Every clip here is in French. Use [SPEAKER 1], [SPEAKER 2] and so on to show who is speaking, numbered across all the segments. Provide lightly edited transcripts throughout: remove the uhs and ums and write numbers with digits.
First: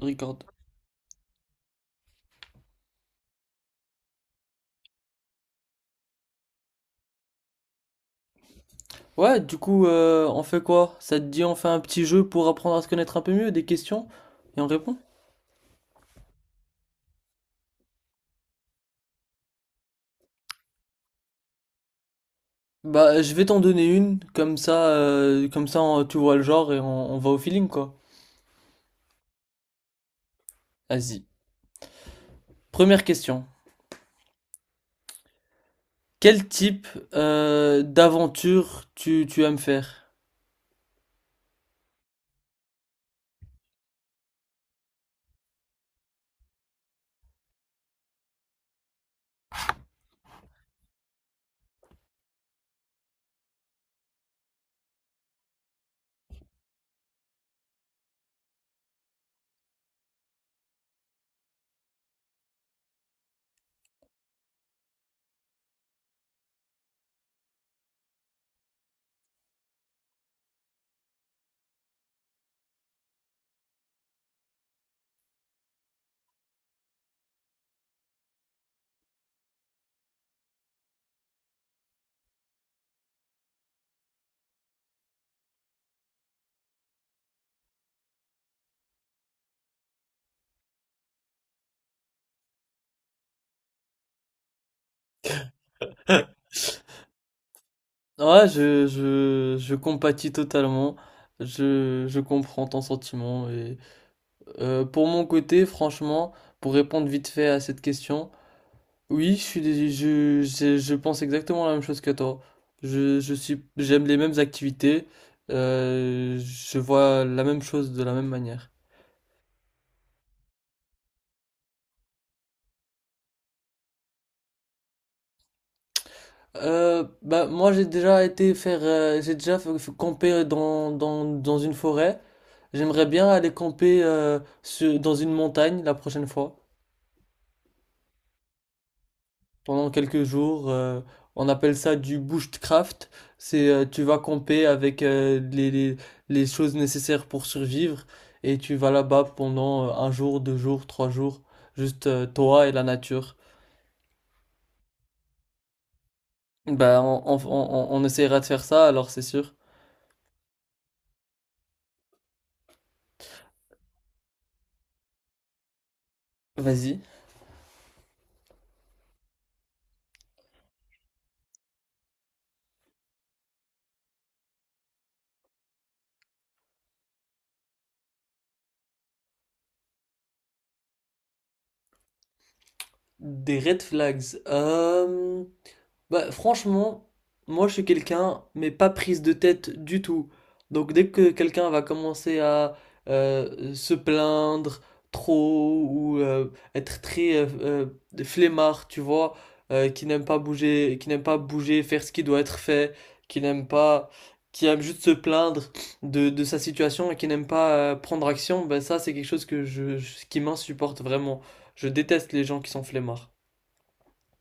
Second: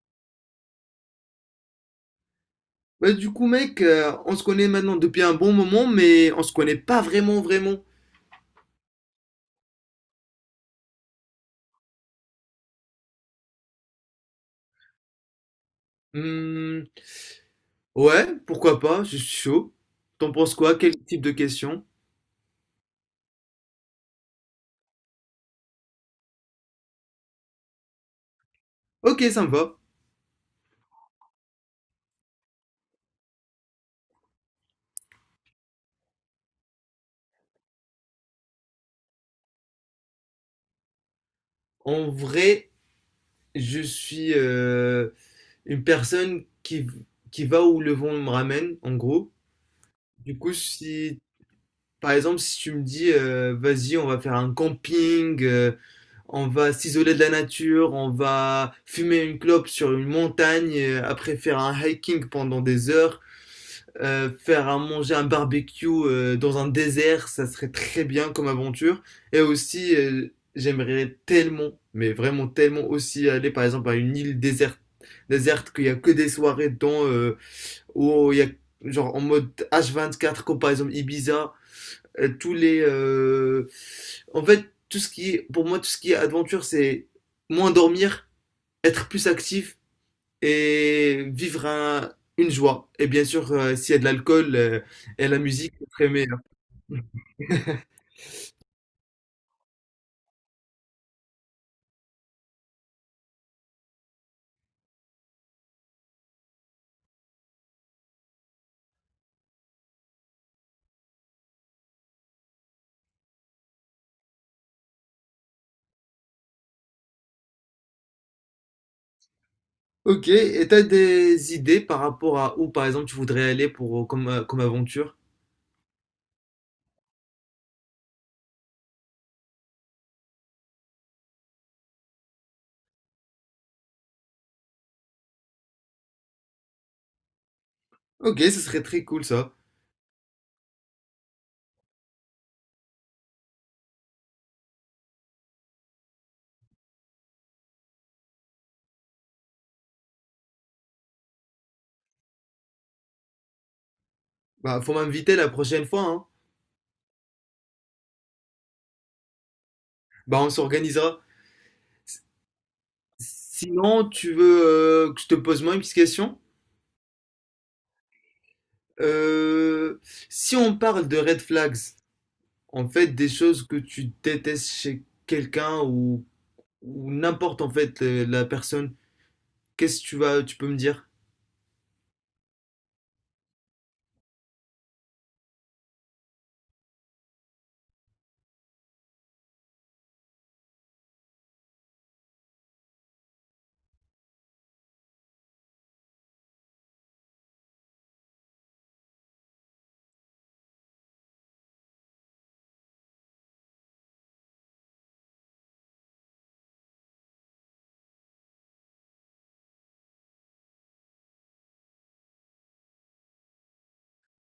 [SPEAKER 1] Record.
[SPEAKER 2] On se connaît maintenant depuis un bon moment, mais on se connaît pas vraiment.
[SPEAKER 1] Ouais, du coup, on fait quoi? Ça te dit, on fait un petit jeu pour apprendre à se connaître un peu mieux, des questions, et on répond?
[SPEAKER 2] Hmm, ouais, pourquoi pas, je suis chaud. T'en penses quoi? Quel type de question?
[SPEAKER 1] Bah, je vais t'en donner une, comme ça, tu vois le genre et on va au feeling, quoi.
[SPEAKER 2] Ok, ça me va.
[SPEAKER 1] Vas-y. Première question. Quel type d'aventure tu aimes faire?
[SPEAKER 2] En vrai, je suis une personne qui va où le vent me ramène, en gros. Du coup, si Par exemple, si tu me dis, vas-y, on va faire un camping, on va s'isoler de la nature, on va fumer une clope sur une montagne, après faire un hiking pendant des heures, faire un manger un barbecue dans un désert, ça serait très bien comme aventure. Et aussi, j'aimerais tellement, mais vraiment tellement aussi aller par exemple à une île déserte qu'il y a que des soirées dedans, où il y a genre en mode H24 comme par exemple Ibiza tous les. En fait, tout ce qui est, pour moi, tout ce qui est aventure, c'est moins dormir, être plus actif et une joie. Et bien sûr, s'il y a de l'alcool et la musique, c'est très meilleur.
[SPEAKER 1] Ouais, je compatis totalement. Je comprends ton sentiment. Et, pour mon côté, franchement, pour répondre vite fait à cette question, oui, je pense exactement la même chose que toi. Je suis, j'aime les mêmes activités. Je vois la même chose de la même manière.
[SPEAKER 2] Ok, et t'as des idées par rapport à où, par exemple, tu voudrais aller pour, comme, comme aventure?
[SPEAKER 1] Bah moi j'ai déjà été faire, j'ai déjà fait camper dans une forêt. J'aimerais bien aller camper dans une montagne la prochaine fois.
[SPEAKER 2] Ok, ce serait très cool ça.
[SPEAKER 1] Pendant quelques jours. On appelle ça du bushcraft. C'est tu vas camper avec les choses nécessaires pour survivre et tu vas là-bas pendant un jour, deux jours, trois jours, juste toi et la nature.
[SPEAKER 2] Bah, faut m'inviter la prochaine fois, hein.
[SPEAKER 1] Ben on essaiera de faire ça, alors c'est sûr.
[SPEAKER 2] Bah, on s'organisera. S- Sinon, tu veux que je te pose moi une petite question?
[SPEAKER 1] Vas-y.
[SPEAKER 2] Euh, Si on parle de red flags, en fait, des choses que tu détestes chez quelqu'un ou n'importe en fait la personne, qu'est-ce que tu vas, tu peux me dire?
[SPEAKER 1] Des red flags. Bah, franchement, moi je suis quelqu'un, mais pas prise de tête du tout. Donc dès que quelqu'un va commencer à se plaindre trop ou être très flemmard, tu vois, qui n'aime pas bouger, qui n'aime pas bouger, faire ce qui doit être fait, qui n'aime pas, qui aime juste se plaindre de sa situation et qui n'aime pas prendre action, ben ça c'est quelque chose que qui m'insupporte vraiment. Je déteste les gens qui sont flemmards.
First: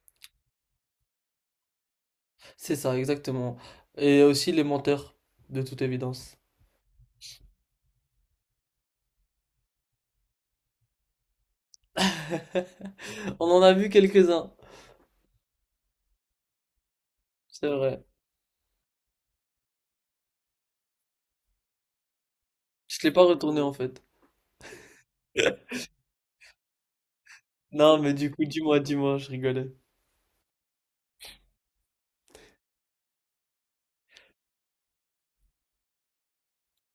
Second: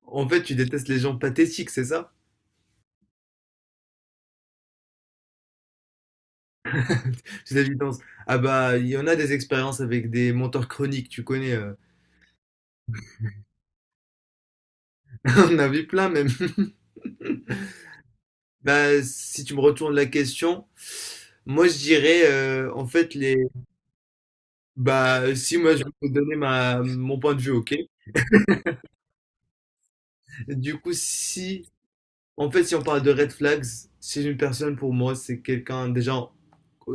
[SPEAKER 2] En fait, tu détestes les gens pathétiques, c'est ça?
[SPEAKER 1] C'est ça, exactement. Et aussi les menteurs, de toute évidence.
[SPEAKER 2] C'est l'évidence. Ah bah, il y en a des expériences avec des menteurs chroniques, tu connais.
[SPEAKER 1] On en a vu quelques-uns,
[SPEAKER 2] On en a vu plein même.
[SPEAKER 1] c'est vrai.
[SPEAKER 2] Bah, si tu me retournes la question, moi je dirais en
[SPEAKER 1] Je l'ai
[SPEAKER 2] fait
[SPEAKER 1] pas
[SPEAKER 2] les
[SPEAKER 1] retourné en fait.
[SPEAKER 2] bah si moi je peux donner ma mon point de vue, OK.
[SPEAKER 1] Non, mais du coup, dis-moi, dis-moi, je rigolais.
[SPEAKER 2] Du coup, si En fait, si on parle de red flags, si une personne pour moi, c'est quelqu'un déjà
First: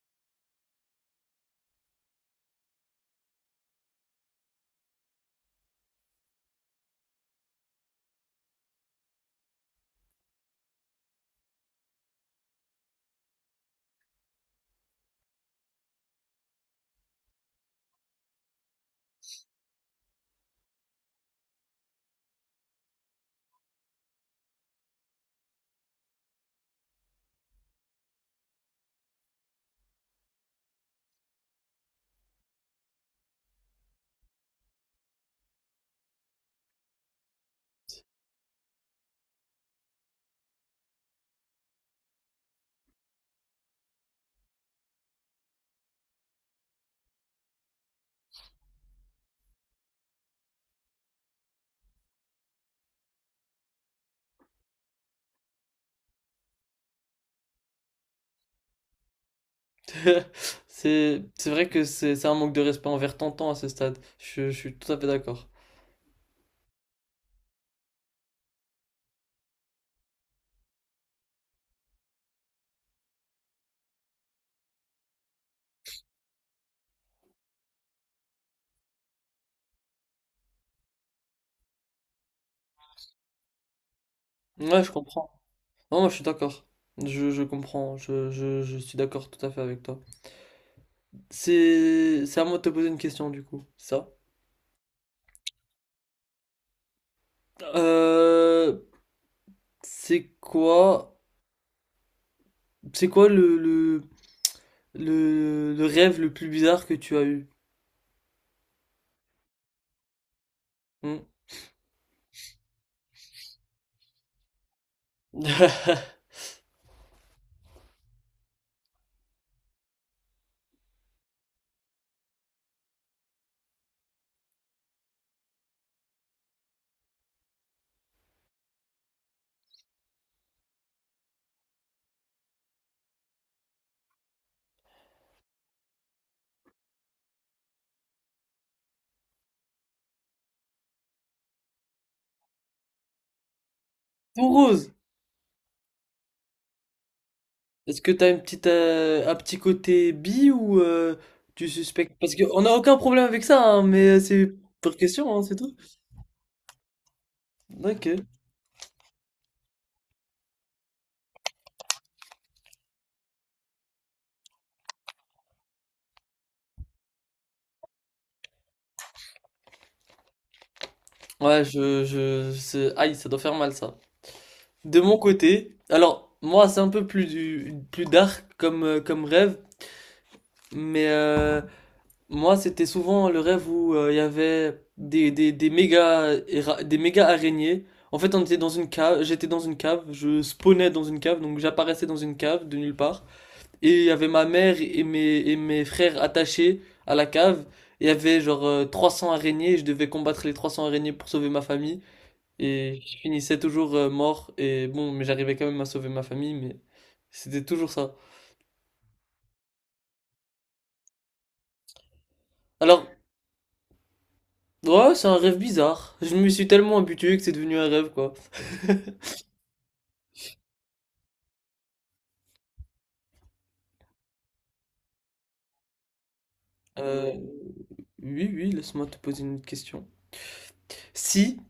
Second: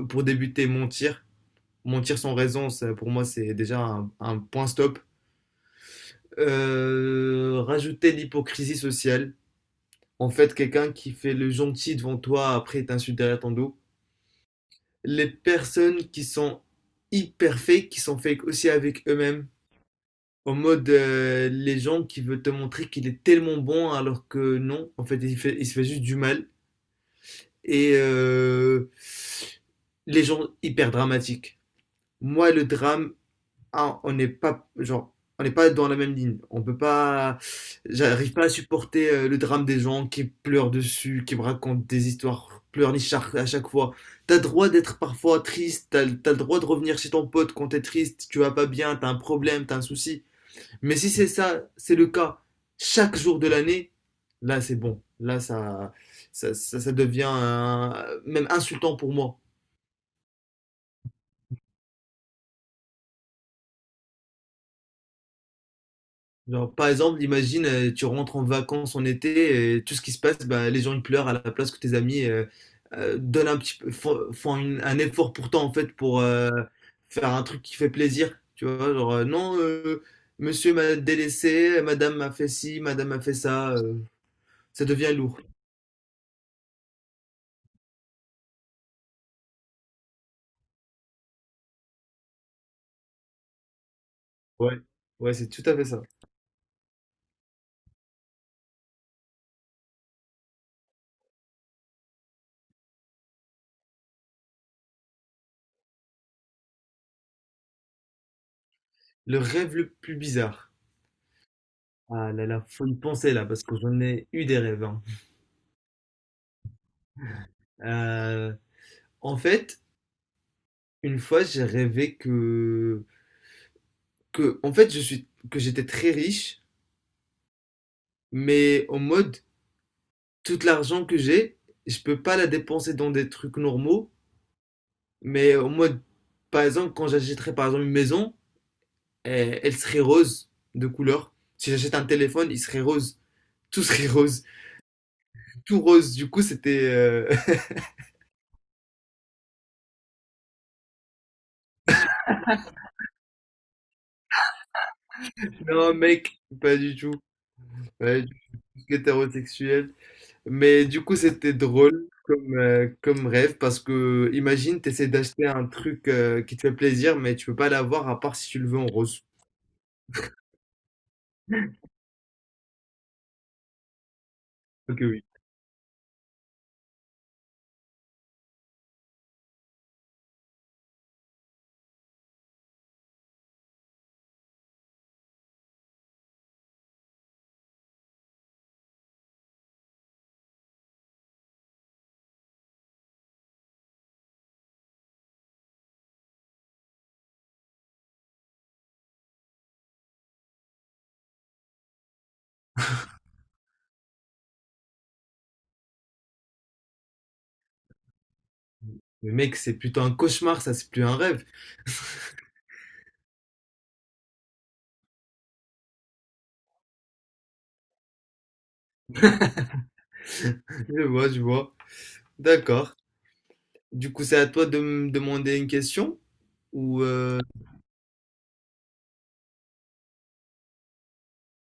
[SPEAKER 2] pour débuter mentir, mentir sans raison, ça, pour moi c'est déjà un point stop. Rajouter l'hypocrisie sociale. En fait, quelqu'un qui fait le gentil devant toi après il t'insulte derrière ton dos. Les personnes qui sont hyper fake, qui sont fake aussi avec eux-mêmes. En mode, les gens qui veulent te montrer qu'il est tellement bon alors que non, en fait, il se fait juste du mal. Et les gens hyper dramatiques. Moi, le drame, ah, on n'est pas, genre, on n'est pas dans la même ligne. On peut pas, j'arrive pas à supporter le drame des gens qui pleurent dessus, qui me racontent des histoires pleurnichards à chaque fois. T'as le droit d'être parfois triste, t'as le droit de revenir chez ton pote quand t'es triste, tu vas pas bien, t'as un problème, t'as un souci. Mais si c'est ça, c'est le cas chaque jour de l'année, là c'est bon. Là ça devient même insultant pour moi.
[SPEAKER 1] C'est vrai que c'est un manque de respect envers Tantan à ce stade. Je suis tout à fait d'accord.
[SPEAKER 2] Genre, par exemple, imagine, tu rentres en vacances en été et tout ce qui se passe, bah, les gens ils pleurent à la place que tes amis donnent un petit peu, font un effort pour toi en fait pour faire un truc qui fait plaisir. Tu vois, genre, non, monsieur m'a délaissé, madame m'a fait ci, madame m'a fait ça, ça
[SPEAKER 1] Ouais, je
[SPEAKER 2] devient lourd.
[SPEAKER 1] comprends. Non, moi, je suis d'accord. Je comprends. Je suis d'accord tout à fait avec toi. C'est à moi de te poser une question, du coup. Ça.
[SPEAKER 2] Ouais, ouais, c'est tout à fait ça.
[SPEAKER 1] Euh, c'est quoi, c'est quoi le rêve le plus bizarre que tu as eu.
[SPEAKER 2] Le rêve le plus bizarre.
[SPEAKER 1] Hmm.
[SPEAKER 2] Ah là là, faut y penser là, parce que j'en ai eu des rêves. Hein. Euh, En fait, une fois, j'ai rêvé en fait, que j'étais très riche, mais en mode, tout l'argent que j'ai, je peux pas la dépenser dans des trucs normaux, mais en mode, par exemple, quand j'achèterais par exemple une maison, eh, elle serait rose de couleur. Si j'achète un téléphone, il serait rose. Tout serait rose.
[SPEAKER 1] Pour Rose,
[SPEAKER 2] Tout rose. Du coup, c'était...
[SPEAKER 1] est-ce que t'as une petite, un petit côté bi ou tu suspectes? Parce qu'on n'a aucun problème avec ça, hein, mais c'est pour question, hein, c'est tout.
[SPEAKER 2] Non, mec, pas du tout.
[SPEAKER 1] Ok.
[SPEAKER 2] Ouais, du tout. Ce qui est hétérosexuel. Mais du coup, c'était drôle comme, comme rêve parce que imagine, tu essaies d'acheter un truc qui te fait plaisir, mais tu peux pas l'avoir à part si tu le veux en rose.
[SPEAKER 1] Ouais, c'est- aïe, ça doit faire mal ça.
[SPEAKER 2] Ok,
[SPEAKER 1] De mon
[SPEAKER 2] oui.
[SPEAKER 1] côté, alors moi c'est un peu plus plus dark comme, comme rêve, mais moi, c'était souvent le rêve où il y avait des des méga araignées. En fait, on était dans une cave, j'étais dans une cave, je spawnais dans une cave, donc j'apparaissais dans une cave de nulle part. Et il y avait ma mère et et mes frères attachés à la cave. Il y avait genre 300 araignées, et je devais combattre les 300 araignées pour sauver ma famille. Et je finissais toujours mort. Et bon, mais j'arrivais quand même à sauver ma famille, mais c'était toujours ça.
[SPEAKER 2] Mais mec, c'est plutôt un cauchemar, ça, c'est plus un rêve.
[SPEAKER 1] Alors, ouais, c'est un rêve bizarre. Je me suis tellement habitué que c'est devenu un rêve, quoi.
[SPEAKER 2] Je vois, je vois. D'accord. Du coup, c'est à toi de me demander une question ou
[SPEAKER 1] Euh, oui, oui, laisse-moi te poser une autre question. Si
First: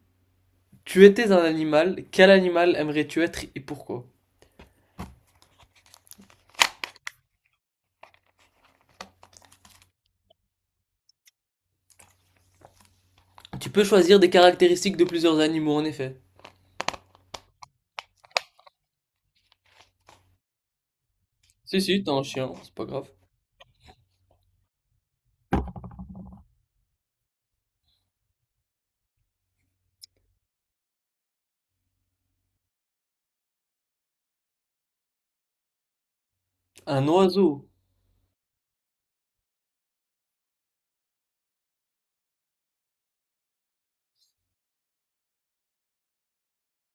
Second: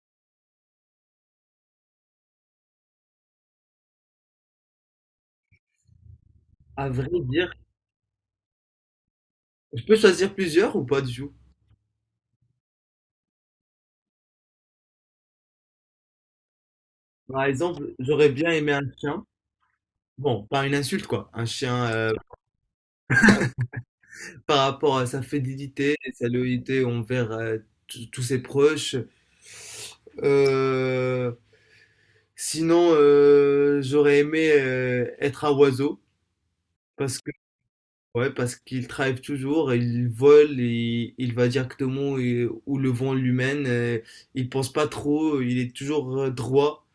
[SPEAKER 1] tu étais un animal, quel animal aimerais-tu être et pourquoi?
[SPEAKER 2] à vrai dire, je peux choisir plusieurs ou pas du tout?
[SPEAKER 1] Tu peux choisir des caractéristiques de plusieurs animaux, en effet.
[SPEAKER 2] Par exemple, j'aurais bien aimé un chien. Bon, pas une insulte quoi, un
[SPEAKER 1] Si,
[SPEAKER 2] chien
[SPEAKER 1] si, t'es un chien, c'est pas grave.
[SPEAKER 2] par rapport à sa fidélité et sa loyauté envers tous ses proches. Euh, Sinon, j'aurais aimé être un oiseau
[SPEAKER 1] Un
[SPEAKER 2] parce que
[SPEAKER 1] oiseau.
[SPEAKER 2] ouais, parce qu'il travaille toujours, il vole et il va directement où le vent lui mène. Il pense pas trop, il est toujours droit.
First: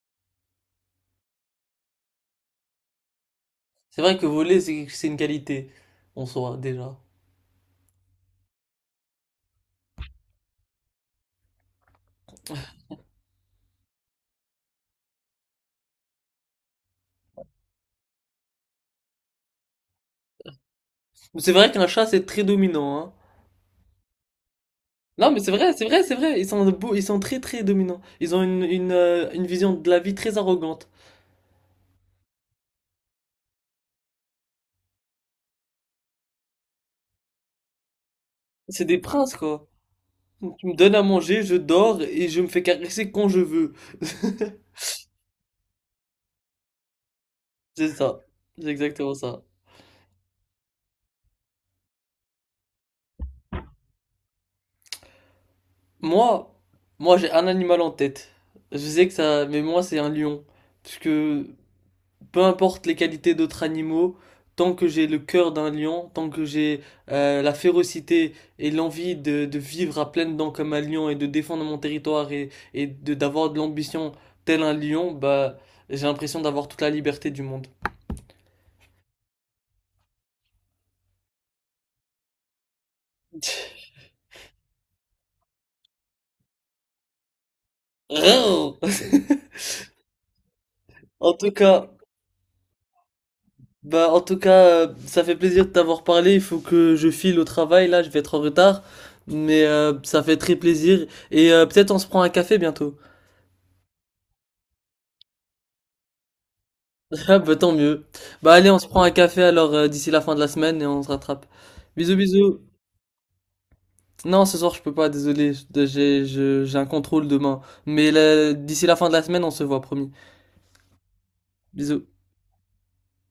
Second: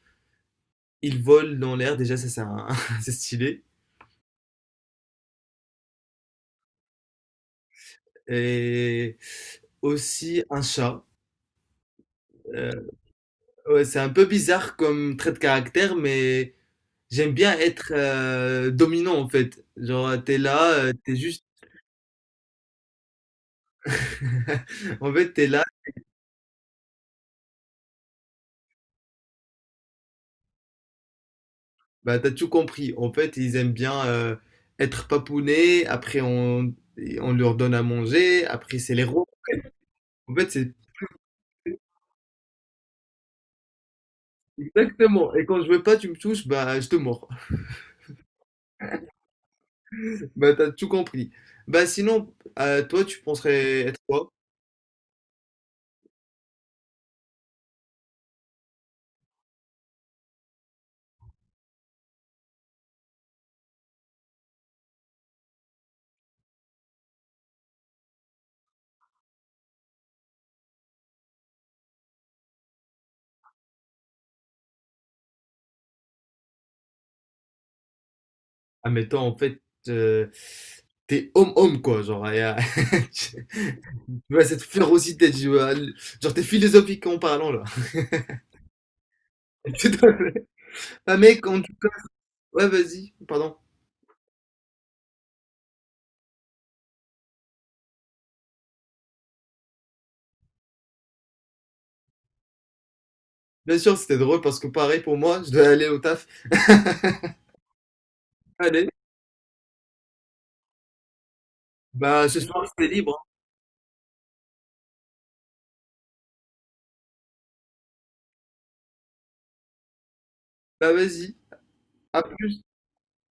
[SPEAKER 2] Il vole dans l'air. Déjà, ça c'est stylé.
[SPEAKER 1] C'est vrai que voler, c'est une qualité, en soi, déjà.
[SPEAKER 2] Et aussi un chat. Euh, ouais, c'est un peu bizarre comme trait de caractère, mais j'aime bien être dominant en fait. Genre, t'es là, t'es
[SPEAKER 1] Mais
[SPEAKER 2] juste
[SPEAKER 1] c'est vrai qu'un chat, c'est très dominant, hein.
[SPEAKER 2] En
[SPEAKER 1] Non,
[SPEAKER 2] fait,
[SPEAKER 1] mais
[SPEAKER 2] t'es
[SPEAKER 1] c'est
[SPEAKER 2] là,
[SPEAKER 1] vrai, c'est vrai, c'est vrai. Ils sont beaux, ils sont très, très dominants. Ils ont une vision de la vie très arrogante.
[SPEAKER 2] bah, t'as tout compris. En fait, ils aiment bien être papounés, on leur donne à manger, après
[SPEAKER 1] C'est
[SPEAKER 2] c'est
[SPEAKER 1] des
[SPEAKER 2] les rois.
[SPEAKER 1] princes, quoi.
[SPEAKER 2] En fait,
[SPEAKER 1] Tu
[SPEAKER 2] c'est
[SPEAKER 1] me donnes à manger, je dors et je me fais caresser quand je veux.
[SPEAKER 2] exactement. Et quand je veux pas, tu me touches, bah je te mords.
[SPEAKER 1] C'est ça, c'est exactement ça.
[SPEAKER 2] Bah t'as tout compris. Bah sinon, toi, tu penserais être quoi?
[SPEAKER 1] Moi, Moi j'ai un animal en tête. Je sais que ça, mais moi c'est un lion. Parce que peu importe les qualités d'autres animaux, tant que j'ai le cœur d'un lion, tant que j'ai la férocité et l'envie de vivre à pleines dents comme un lion et de défendre mon territoire et de d'avoir de l'ambition tel un lion, bah j'ai l'impression d'avoir toute la liberté du monde.
[SPEAKER 2] Ah mais admettons, en fait, euh, t'es homme-homme, quoi. Genre, et, tu vois, cette férocité, tu vois, genre, t'es philosophique en parlant, là. Tout à fait. Ah
[SPEAKER 1] En
[SPEAKER 2] mec,
[SPEAKER 1] tout
[SPEAKER 2] en tout
[SPEAKER 1] cas.
[SPEAKER 2] cas, ouais, vas-y, pardon.
[SPEAKER 1] Bah, en tout cas, ça fait plaisir de t'avoir parlé. Il faut que je file au travail, là, je vais être en retard. Mais ça fait très plaisir. Et peut-être on se prend un café bientôt.
[SPEAKER 2] Bien sûr, c'était drôle parce que pareil pour moi, je dois aller au taf.
[SPEAKER 1] Ah, bah, tant mieux. Bah, allez, on se
[SPEAKER 2] Allez,
[SPEAKER 1] prend un café alors d'ici la fin de la semaine et on se rattrape. Bisous,
[SPEAKER 2] bah ce
[SPEAKER 1] bisous.
[SPEAKER 2] soir, c'est libre. Hein.
[SPEAKER 1] Non, ce soir, je peux pas, désolé. J'ai un contrôle demain. Mais là, d'ici la fin de la semaine, on se voit, promis.
[SPEAKER 2] Bah vas-y,
[SPEAKER 1] Bisous.
[SPEAKER 2] à plus.